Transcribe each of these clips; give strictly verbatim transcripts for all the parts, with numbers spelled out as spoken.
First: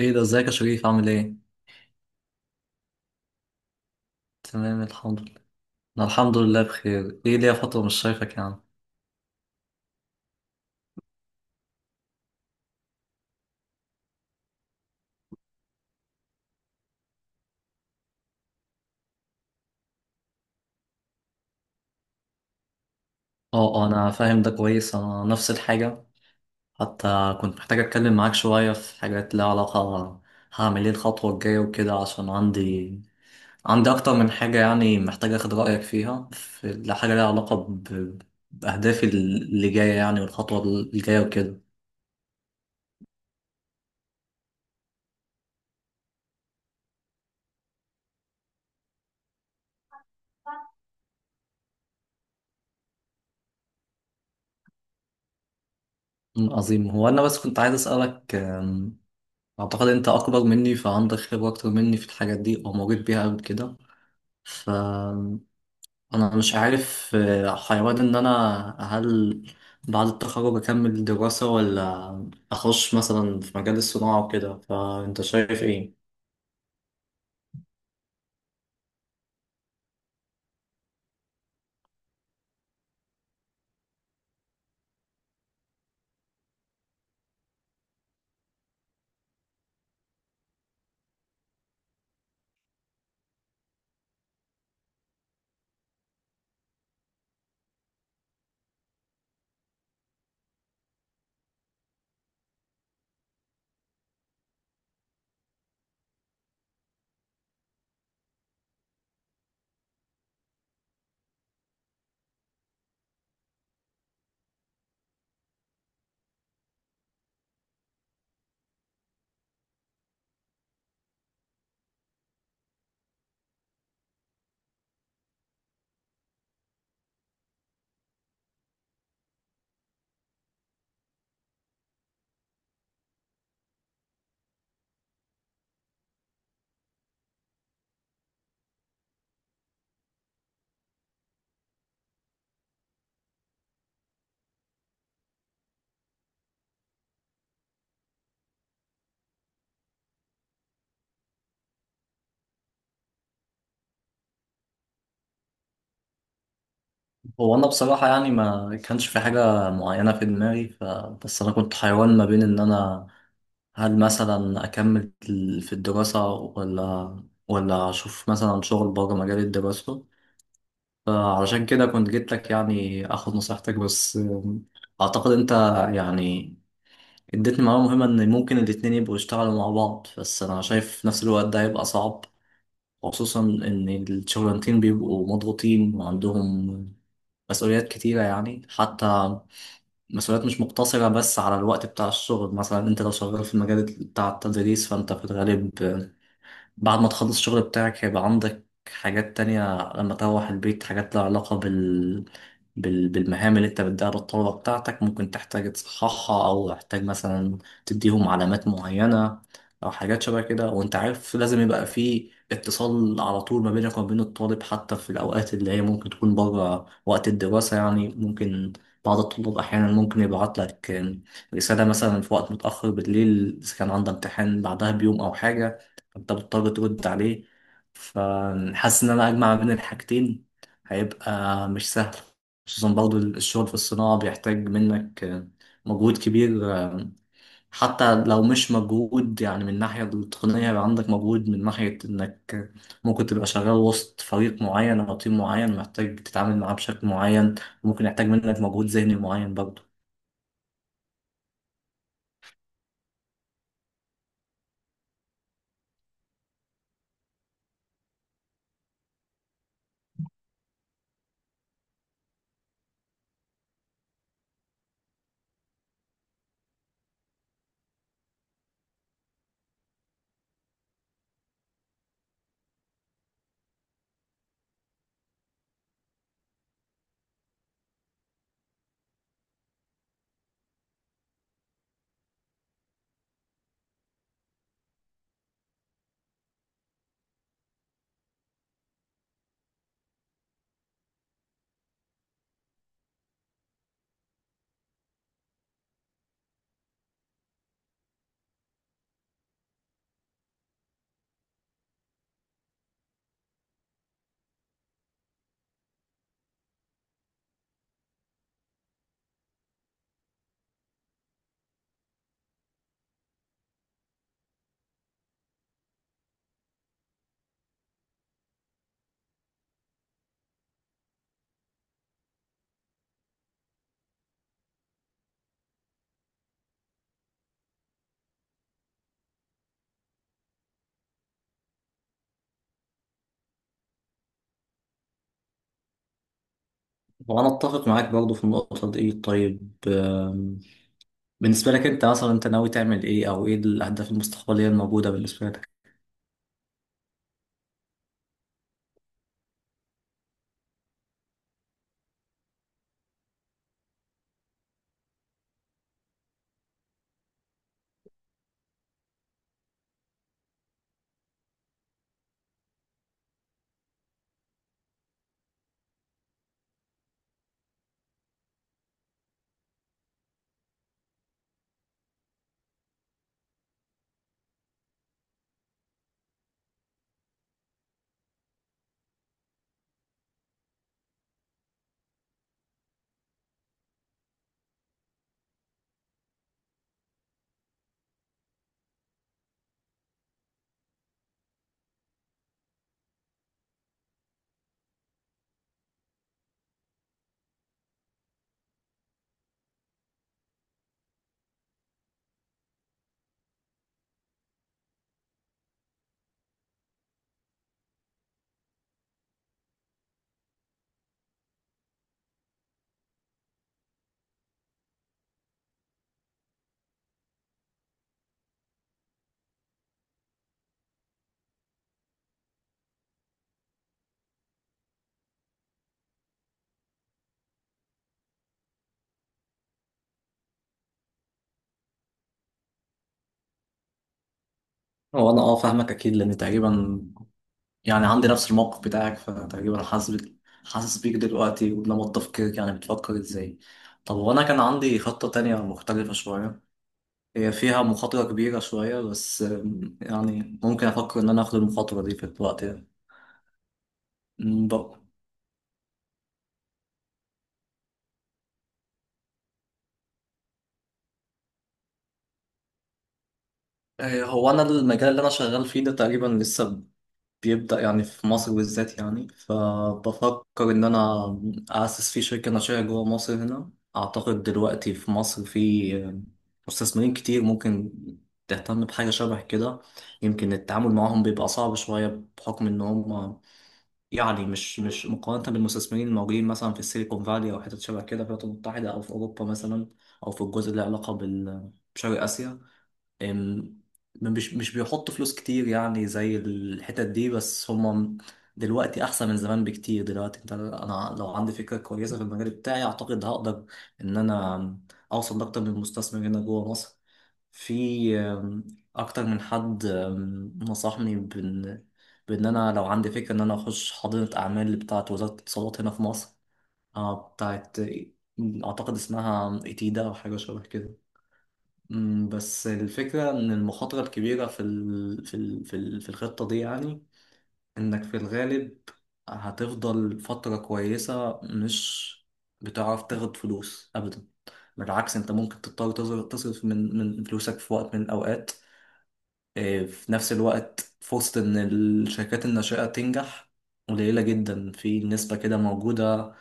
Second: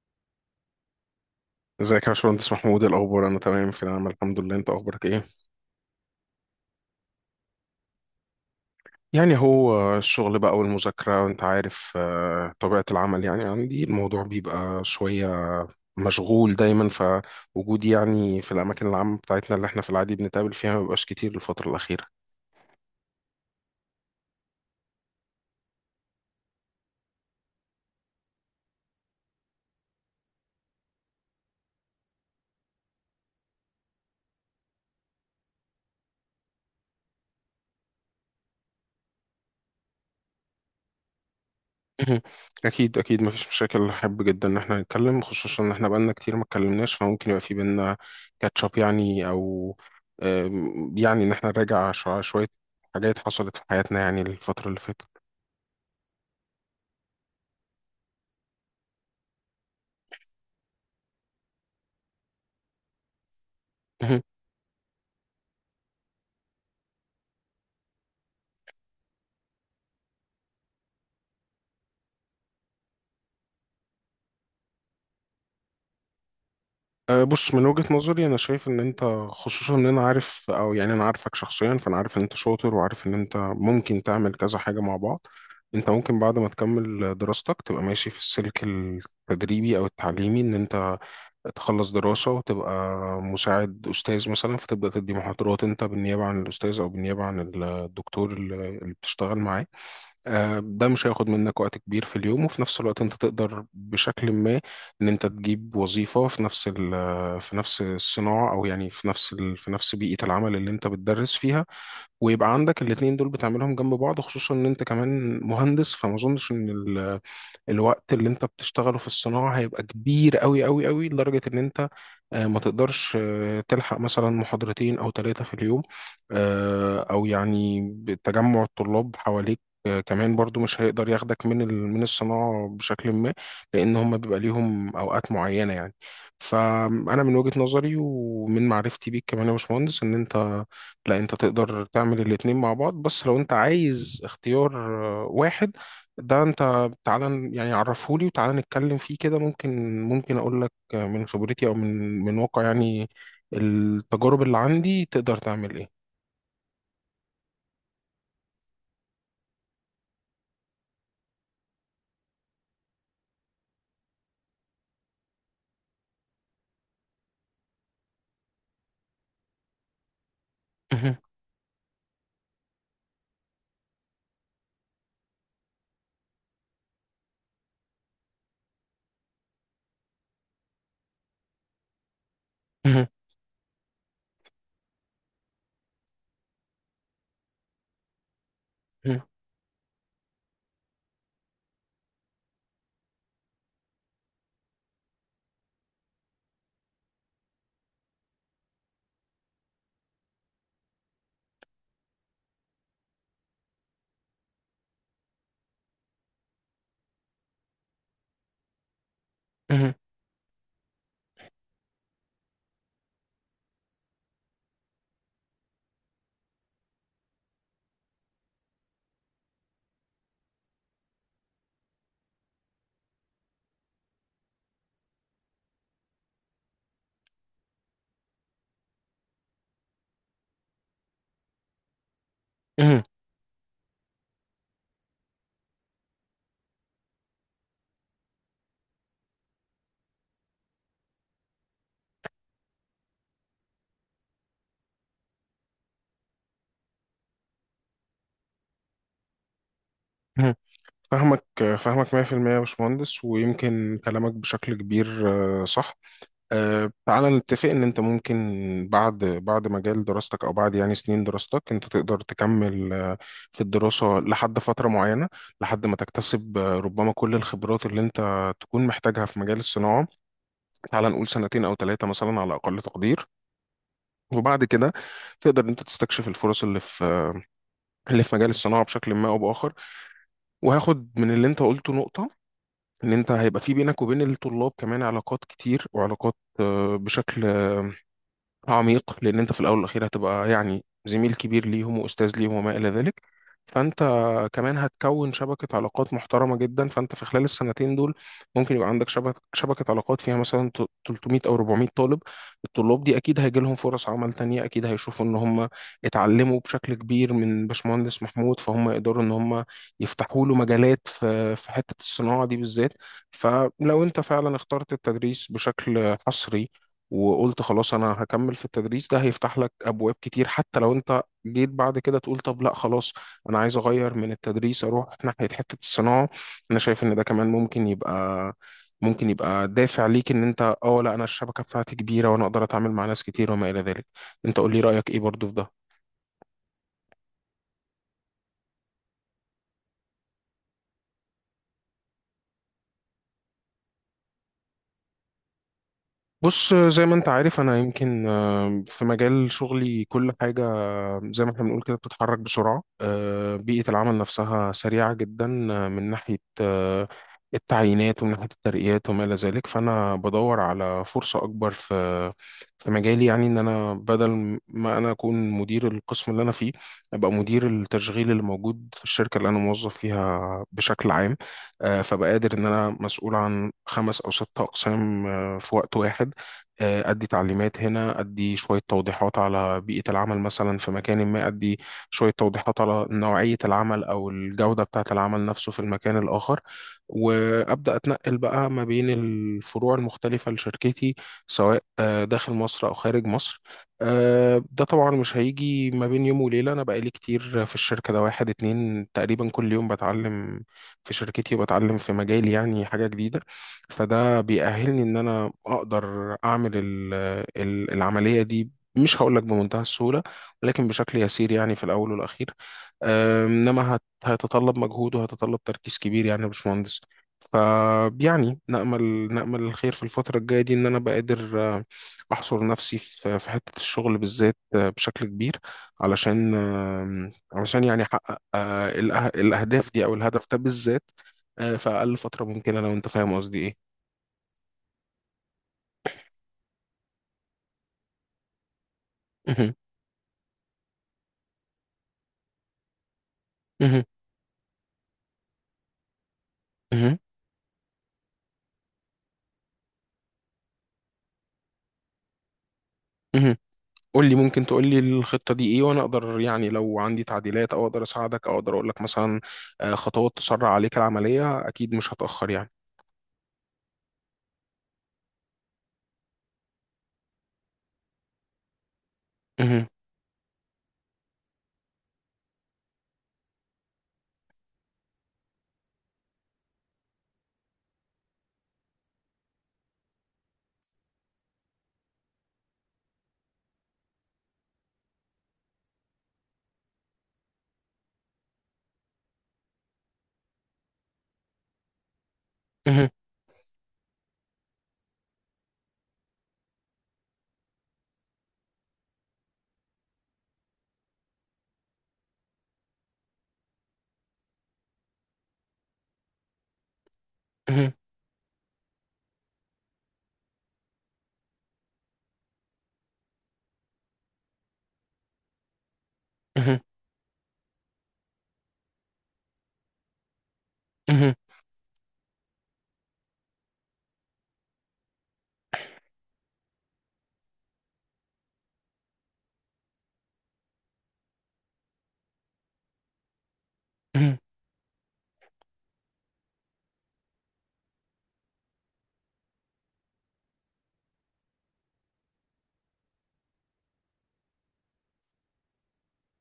ايه ده، ازيك يا شريف؟ عامل ايه؟ ازيك يا باشمهندس محمود، إيه الاخبار؟ انا تمام، في نعم الحمد لله. انت تمام اخبارك الحمد ايه؟ لله. انا الحمد لله بخير. ايه ليا فترة مش شايفك يعني. يعني هو الشغل بقى والمذاكره وانت عارف، آه، طبيعه العمل. يعني عندي الموضوع بيبقى شويه مشغول دايما. فوجودي يعني في الاماكن العامه بتاعتنا اللي احنا في العادي بنتقابل فيها ما بيبقاش كتير الفتره الاخيره. اه اه، انا فاهم ده كويس، انا نفس الحاجة. حتى كنت محتاج اتكلم معاك شوية في حاجات ليها علاقة. هعمل ايه الخطوة الجاية وكده؟ عشان عندي عندي اكتر من حاجة يعني، محتاج اخد رأيك فيها، في حاجة ليها علاقة ب... بأهدافي اللي جاية يعني والخطوة الجاية وكده. مهم. اكيد اكيد مفيش مشاكل، احب جدا ان احنا نتكلم، خصوصا ان احنا بقالنا كتير ما اتكلمناش، فممكن يبقى في بينا كاتشاب يعني، او آم، يعني ان احنا نراجع شو- شويه حاجات حصلت في حياتنا يعني الفترة اللي فاتت. أمم، عظيم. هو انا بس كنت عايز اسألك، أعتقد أنت أكبر مني فعندك خبرة أكتر مني في الحاجات دي أو مريت بيها قبل كده. مهم. فأنا مش عارف آه، حيوان إن أنا، هل بعد التخرج أكمل دراسة، ولا أخش مثلا في مجال الصناعة وكده؟ فأنت شايف إيه؟ أه، بص، من وجهة نظري أنا شايف إن أنت، خصوصا إن أنا عارف، أو يعني أنا عارفك شخصيا، فأنا عارف إن أنت شاطر وعارف إن أنت ممكن تعمل كذا حاجة مع بعض. أنت ممكن بعد ما تكمل دراستك تبقى ماشي في السلك التدريبي أو التعليمي، إن أنت تخلص دراسة وتبقى مساعد أستاذ مثلا، فتبدأ تدي محاضرات أنت بالنيابة عن الأستاذ أو بالنيابة عن الدكتور اللي اللي بتشتغل معاه. آه، ده مش هياخد منك وقت كبير في اليوم، وفي نفس الوقت انت تقدر بشكل ما ان انت تجيب وظيفة في نفس ال- في نفس الصناعة، او يعني في نفس ال- في نفس بيئة العمل اللي انت بتدرس فيها. ويبقى عندك الاتنين دول بتعملهم جنب بعض، خصوصا ان انت كمان مهندس، فما اظنش ان ال- الوقت اللي انت بتشتغله في الصناعة هيبقى كبير قوي قوي قوي لدرجة ان انت آه، ما تقدرش آه، تلحق مثلا محاضرتين او ثلاثة في اليوم، آه، او يعني تجمع الطلاب حواليك. آه، كمان برضو مش هيقدر ياخدك من ال- من الصناعة بشكل ما، لأن هم بيبقى ليهم أوقات معينة يعني. فأنا من وجهة نظري ومن معرفتي بيك كمان يا باشمهندس، إن أنت لا، أنت تقدر تعمل الاتنين مع بعض، بس لو أنت عايز اختيار آه، واحد، ده أنت تعالى ن- يعني عرفهولي وتعالى نتكلم فيه كده، ممكن ممكن اقول لك من خبرتي او من من واقع يعني التجارب اللي عندي تقدر تعمل ايه. هو أنا بصراحة يعني ما كانش في حاجة معينة في دماغي، ف... بس أنا كنت حيوان ما بين إن أنا، هل مثلا أكمل في الدراسة، ولا ولا أشوف مثلا شغل بره مجال الدراسة. مهم، فعلشان كده كنت جيت لك يعني اخد نصيحتك. بس آم، اعتقد انت يعني اديتني معلومة مهمة، ان ممكن الاتنين يبقوا يشتغلوا مع بعض. بس انا شايف في نفس الوقت ده هيبقى صعب، مهم، خصوصا ان الشغلانتين بيبقوا مضغوطين وعندهم مسؤوليات كتيرة يعني. مهم، حتى مسؤوليات مش مقتصرة بس على الوقت بتاع الشغل. مثلا انت لو شغال في المجال بتاع التدريس، فانت في الغالب بعد ما تخلص الشغل بتاعك هيبقى عندك حاجات تانية لما تروح البيت، حاجات لها علاقة بال... بال... بالمهام اللي انت بتديها للطلبة بتاعتك، ممكن تحتاج تصححها، او تحتاج مثلا تديهم علامات معينة او مهم، حاجات شبه كده. وانت عارف لازم يبقى في اتصال على طول ما بينك وما بين الطالب، حتى في الاوقات اللي هي ممكن تكون بره وقت الدراسة. يعني ممكن بعض الطلاب احيانا ممكن يبعت لك رسالة مثلا في وقت متأخر بالليل اذا كان عندها امتحان بعدها بيوم او حاجة، انت بتضطر ترد عليه. فحاسس ان انا اجمع بين الحاجتين هيبقى مش سهل، خصوصا مهم، برضو الشغل في الصناعة بيحتاج منك مجهود كبير. حتى لو مش مجهود يعني من الناحية التقنية، يبقى عندك مجهود من ناحية انك ممكن تبقى شغال وسط فريق معين او تيم معين محتاج تتعامل معاه بشكل معين، وممكن يحتاج منك مجهود ذهني معين برضو. مهم. فاهمك فاهمك مية في المية يا باشمهندس، ويمكن كلامك بشكل كبير آه، صح. أه تعالى نتفق ان انت ممكن بعد بعد مجال دراستك، او بعد يعني سنين دراستك، انت تقدر تكمل آه، في الدراسة لحد فترة معينة، لحد ما تكتسب آه، ربما كل الخبرات اللي انت تكون محتاجها في مجال الصناعة. تعالى نقول سنتين او ثلاثة مثلا على اقل تقدير، وبعد كده تقدر إن انت تستكشف الفرص اللي في اللي في مجال الصناعة بشكل ما او باخر. وهاخد من اللي انت قلته نقطة، ان انت هيبقى في بينك وبين الطلاب كمان علاقات كتير، وعلاقات آه، بشكل عميق، لان انت في الاول والاخير هتبقى يعني زميل كبير ليهم واستاذ ليهم وما الى ذلك. فانت كمان هتكون شبكه علاقات محترمه جدا. فانت في خلال السنتين دول ممكن يبقى عندك شبكه شبكه علاقات فيها مثلا ت- تلتمية او أربعمئة طالب. الطلاب دي اكيد هيجي لهم فرص عمل تانية، اكيد هيشوفوا ان هم اتعلموا بشكل كبير من باشمهندس محمود، فهم يقدروا ان هم يفتحوا له مجالات في في حته الصناعه دي بالذات. فلو انت فعلا اخترت التدريس بشكل حصري وقلت خلاص انا هكمل في التدريس، ده هيفتح لك ابواب كتير، حتى لو انت جيت بعد كده تقول طب لا خلاص انا عايز اغير من التدريس اروح ناحية حتة الصناعة، انا شايف ان ده كمان ممكن يبقى ممكن يبقى دافع ليك ان انت اه لا، انا الشبكة بتاعتي كبيرة وانا اقدر اتعامل مع ناس كتير وما الى ذلك. انت قول لي رأيك ايه برضو في ده. وانا اتفق معاك برضو في النقطة دي. طيب، بالنسبة لك انت، مثلا انت ناوي تعمل ايه، او ايه الاهداف المستقبلية الموجودة بالنسبة لك؟ بص، زي ما انت عارف انا يمكن آه، في مجال شغلي كل حاجة زي ما احنا بنقول كده بتتحرك بسرعة. آه، بيئة العمل نفسها سريعة جدا، آه، من ناحية آه، التعيينات ومن ناحية الترقيات وما إلى ذلك. فأنا بدور على فرصة أكبر في في مجالي، يعني إن أنا بدل ما أنا أكون مدير القسم اللي أنا فيه أبقى مدير التشغيل اللي موجود في الشركة اللي أنا موظف فيها بشكل عام. آه، فبقى قادر إن أنا مسؤول عن خمس أو ست أقسام آه، في وقت واحد. آه، أدي تعليمات هنا، أدي شوية توضيحات على بيئة العمل مثلا في مكان ما، أدي شوية توضيحات على نوعية العمل أو الجودة بتاعة العمل نفسه في المكان الآخر، وأبدأ أتنقل بقى ما بين الفروع المختلفة لشركتي، سواء آه، داخل مصر أو خارج مصر. آه، ده طبعا مش هيجي ما بين يوم وليلة، أنا بقالي كتير في الشركة ده، واحد اتنين تقريبا كل يوم بتعلم في شركتي وبتعلم في مجالي يعني حاجة جديدة، فده بيأهلني ان انا اقدر اعمل ال- ال- العملية دي. مش هقول لك بمنتهى السهولة ولكن بشكل يسير يعني في الاول والاخير. أم، انما هت- هيتطلب مجهود وهيتطلب تركيز كبير يعني يا باشمهندس. فيعني نأمل نأمل الخير في الفترة الجاية دي، إن أنا أبقى قادر آه، أحصر نفسي في في حتة الشغل بالذات آه، بشكل كبير، علشان آم، علشان يعني أحقق آه، الأه- الأهداف دي أو الهدف ده بالذات آه، في أقل فترة ممكنة، لو أنت فاهم قصدي إيه. هو انا اه فاهمك اكيد، لان تقريبا يعني عندي نفس الموقف بتاعك، مهم. فتقريبا حاسس بك، حاسس بيك دلوقتي ولما تفكيرك يعني بتفكر ازاي. مهم. طب وانا كان عندي خطة تانية مختلفة شوية، مهم. هي فيها مخاطرة كبيرة شوية، بس ام، يعني ممكن افكر ان انا اخد المخاطرة دي في الوقت ده. مهم. قول لي، ممكن ام، تقول بق- لي الخطة دي ايه، وانا اقدر يعني لو عندي تعديلات او اقدر اساعدك او اقدر اقول لك مثلا آه، خطوات تسرع عليك العملية، اكيد مش هتأخر يعني. اه، هو انا المجال اللي انا شغال فيه ده تقريبا لسه بيبدأ يعني في مصر بالذات يعني، مهم. فبفكر إن أنا أأسس فيه شركة ناشئة جوه مصر هنا. أعتقد دلوقتي في مصر في مستثمرين كتير ممكن تهتم بحاجة شبه كده. يمكن التعامل معاهم بيبقى صعب شوية بحكم إن هم يعني، مش مش مقارنة بالمستثمرين الموجودين مثلا في السيليكون فالي أو حتت شبه كده في الولايات المتحدة أو في أوروبا مثلا، أو في الجزء اللي له علاقة بال... بشرق آسيا. مهم. أم، مش مش بيحطوا فلوس كتير يعني زي الحتت دي. بس هم دلوقتي احسن من زمان بكتير. دلوقتي انت، انا لو عندي فكرة كويسة في المجال بتاعي اعتقد هقدر ان انا اوصل لاكتر من مستثمر هنا جوه مصر. مهم. في أم، اكتر من حد أم، نصحني بان بان انا لو عندي فكرة ان انا اخش حاضنة اعمال بتاعة وزارة الاتصالات هنا في مصر. مهم. آه، بتاعت، اعتقد اسمها ايتيدا او حاجة شبه كده. مهم. مم، بس الفكرة إن المخاطرة الكبيرة في ال... في ال... في ال... في الخطة دي يعني، إنك في الغالب هتفضل فترة كويسة مش بتعرف تاخد فلوس أبدا، مهم. بالعكس أنت ممكن تضطر تصر- تصرف من من فلوسك في وقت من الأوقات. إيه، في نفس الوقت فرصة إن الشركات الناشئة تنجح قليلة جدا، في نسبة كده موجودة.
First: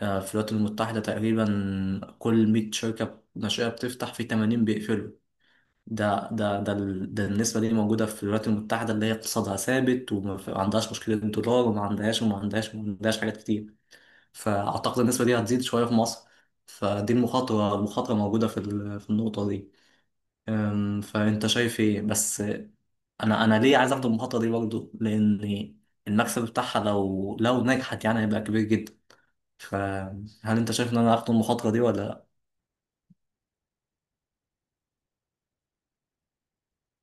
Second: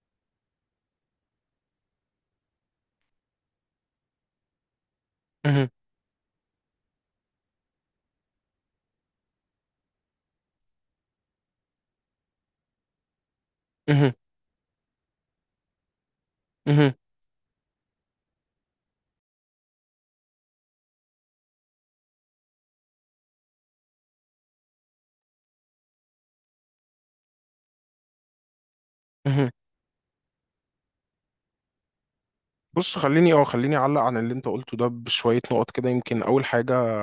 آه، في الولايات المتحدة تقريبا كل مية شركة ناشئة بتفتح في تمانين بيقفلوا. مهم. ده ده ده ال- ده النسبة دي موجودة في الولايات المتحدة اللي هي اقتصادها ثابت، وما في- ما عندهاش مشكلة دولار، وما عندهاش وما عندهاش وما عندهاش حاجات كتير. مهم. فأعتقد النسبة دي هتزيد شوية في مصر. مهم. فدي المخاطرة، المخاطرة موجودة في ال... في النقطة دي. أم، فأنت شايف إيه؟ بس أنا، أنا ليه عايز أخد المخاطرة دي برضه؟ لأن المكسب بتاعها لو لو نجحت يعني هيبقى كبير جدا. مهم. فهل أنت شايف إن أنا أخد المخاطرة دي ولا؟ بص، خليني او خليني اعلق عن اللي انت قلته ده بشوية نقط كده. يمكن اول حاجة،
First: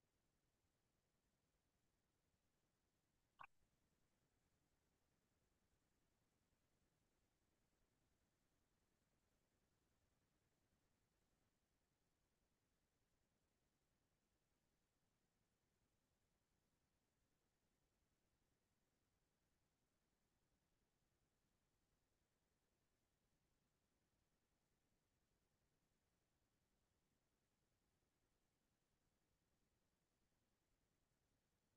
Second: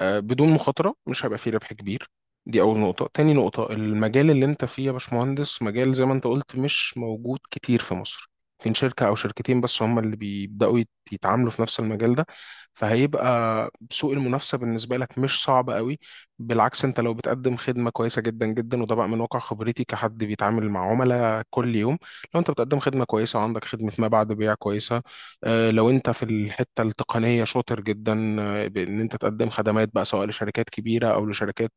آه، بدون مخاطرة مش هيبقى فيه ربح كبير، دي أول نقطة. تاني نقطة، المجال اللي أنت فيه يا باشمهندس مجال زي ما أنت قلت مش موجود كتير في مصر، يمكن شركة أو شركتين بس هم اللي بيبدأوا يت- يتعاملوا في نفس المجال ده، فهيبقى سوق المنافسة بالنسبة لك مش صعب قوي. بالعكس، أنت لو بتقدم خدمة كويسة جدا جدا، وده بقى من واقع خبرتي كحد بيتعامل مع عملاء كل يوم، لو أنت بتقدم خدمة كويسة وعندك خدمة ما بعد بيع كويسة، آه، لو انت في الحته التقنيه شاطر جدا آه، بان انت تقدم خدمات بقى سواء لشركات كبيره او لشركات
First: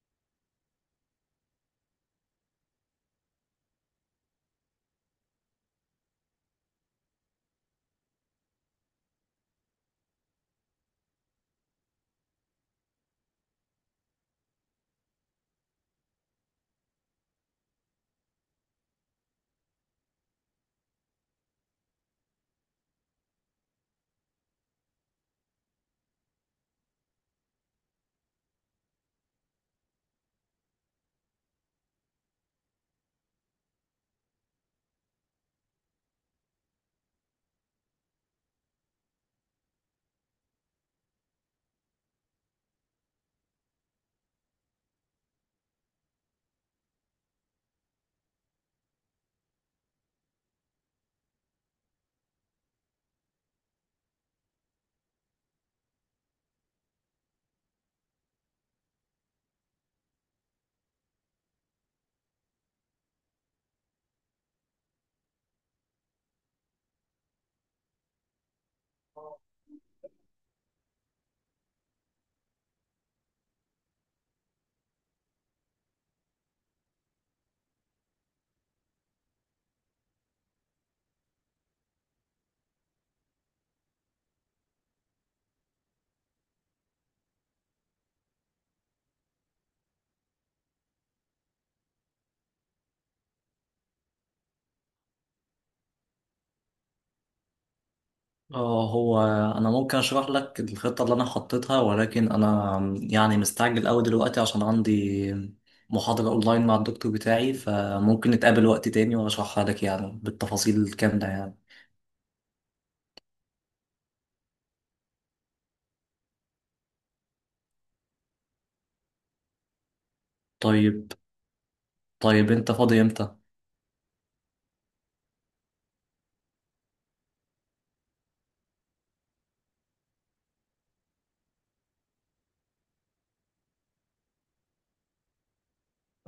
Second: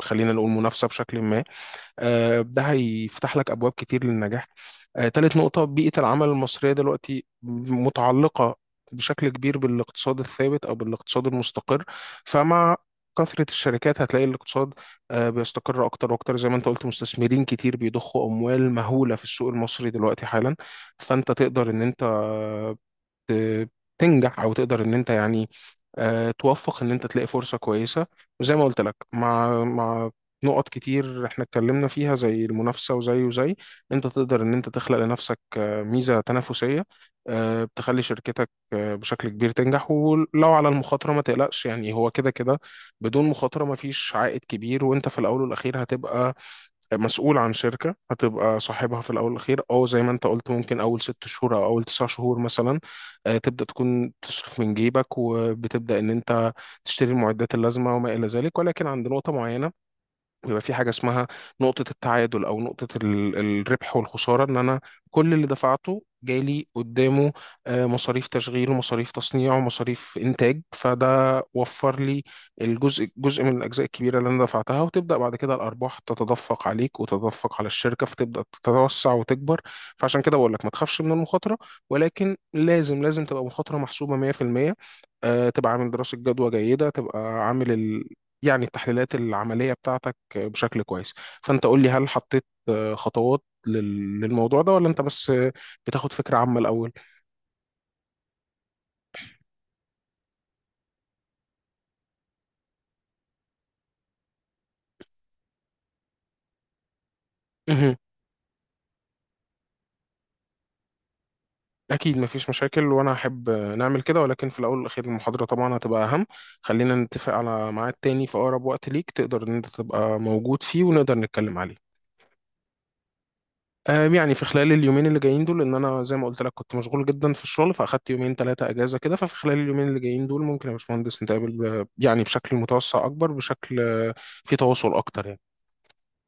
خلينا نقول منافسه بشكل ما، آه، ده هيفتح لك ابواب كتير للنجاح. آه، تالت نقطه، بيئه العمل المصريه دلوقتي متعلقه بشكل كبير بالاقتصاد الثابت او بالاقتصاد المستقر. فمع كثرة الشركات هتلاقي الاقتصاد آه، بيستقر أكتر وأكتر، زي ما أنت قلت مستثمرين كتير بيضخوا أموال مهولة في السوق المصري دلوقتي حالا. فأنت تقدر إن أنت ت- تنجح، او تقدر ان انت يعني آه، توفق ان انت تلاقي فرصه كويسه. وزي ما قلت لك مع مع نقط كتير احنا اتكلمنا فيها زي المنافسه وزي وزي انت تقدر ان انت تخلق لنفسك آه، ميزه تنافسيه آه، بتخلي شركتك آه، بشكل كبير تنجح. ولو على المخاطره ما تقلقش يعني، هو كده كده بدون مخاطره ما فيش عائد كبير، وانت في الاول والاخير هتبقى مسؤول عن شركة هتبقى صاحبها في الأول والأخير. أو زي ما أنت قلت ممكن أول ست شهور أو أول تسع شهور مثلا آه، تبدأ تكون تصرف من جيبك وبتبدأ إن أنت تشتري المعدات اللازمة وما إلى ذلك، ولكن عند نقطة معينة ويبقى في حاجة اسمها نقطة التعادل أو نقطة ال- الربح والخسارة، إن أنا كل اللي دفعته جالي قدامه آه، مصاريف تشغيل ومصاريف تصنيع ومصاريف إنتاج، فده وفر لي الجزء، جزء من الأجزاء الكبيرة اللي أنا دفعتها، وتبدأ بعد كده الأرباح تتدفق عليك وتتدفق على الشركة فتبدأ تتوسع وتكبر. فعشان كده بقول لك ما تخافش من المخاطرة، ولكن لازم لازم تبقى مخاطرة محسوبة مية في المية. آه، تبقى عامل دراسة جدوى جيدة، تبقى عامل ال... يعني التحليلات العملية بتاعتك بشكل كويس. فانت قول لي هل حطيت آه، خطوات لل- للموضوع ده، ولا انت بس آه، بتاخد فكرة عامة الاول. اه، هو انا ممكن اشرح لك الخطه اللي انا حطيتها، ولكن انا يعني مستعجل قوي دلوقتي عشان عندي محاضره اونلاين مع الدكتور بتاعي. مهم. فممكن نتقابل وقت تاني واشرحها لك يعني بالتفاصيل الكامله يعني. اكيد مفيش مشاكل وانا احب آه، نعمل كده، ولكن في الاول والاخير المحاضرة طبعا هتبقى اهم. خلينا نتفق على ميعاد تاني في اقرب وقت ليك تقدر ان انت تبقى موجود فيه طيب، ونقدر نتكلم عليه. طيب انت فاضي امتى؟ آم، يعني في خلال اليومين اللي جايين دول ان انا زي ما قلت لك كنت مشغول جدا في الشغل، فاخدت يومين ثلاثه اجازه كده، ففي خلال اليومين اللي جايين دول ممكن يا باشمهندس نتقابل ب- يعني بشكل متوسع اكبر بشكل آه، في تواصل اكتر يعني.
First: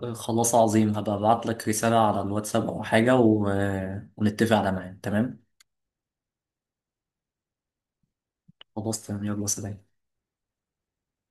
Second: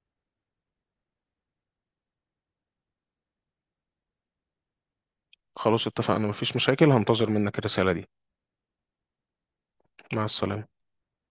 آه، خلاص عظيم، هبقى ابعت لك رساله على الواتساب او حاجه، و... ونتفق على ميعاد. تمام. خلاص اتفقنا مفيش مشاكل، هنتظر منك الرسالة دي. خلاص تمام، يلا سلام. مع السلامة.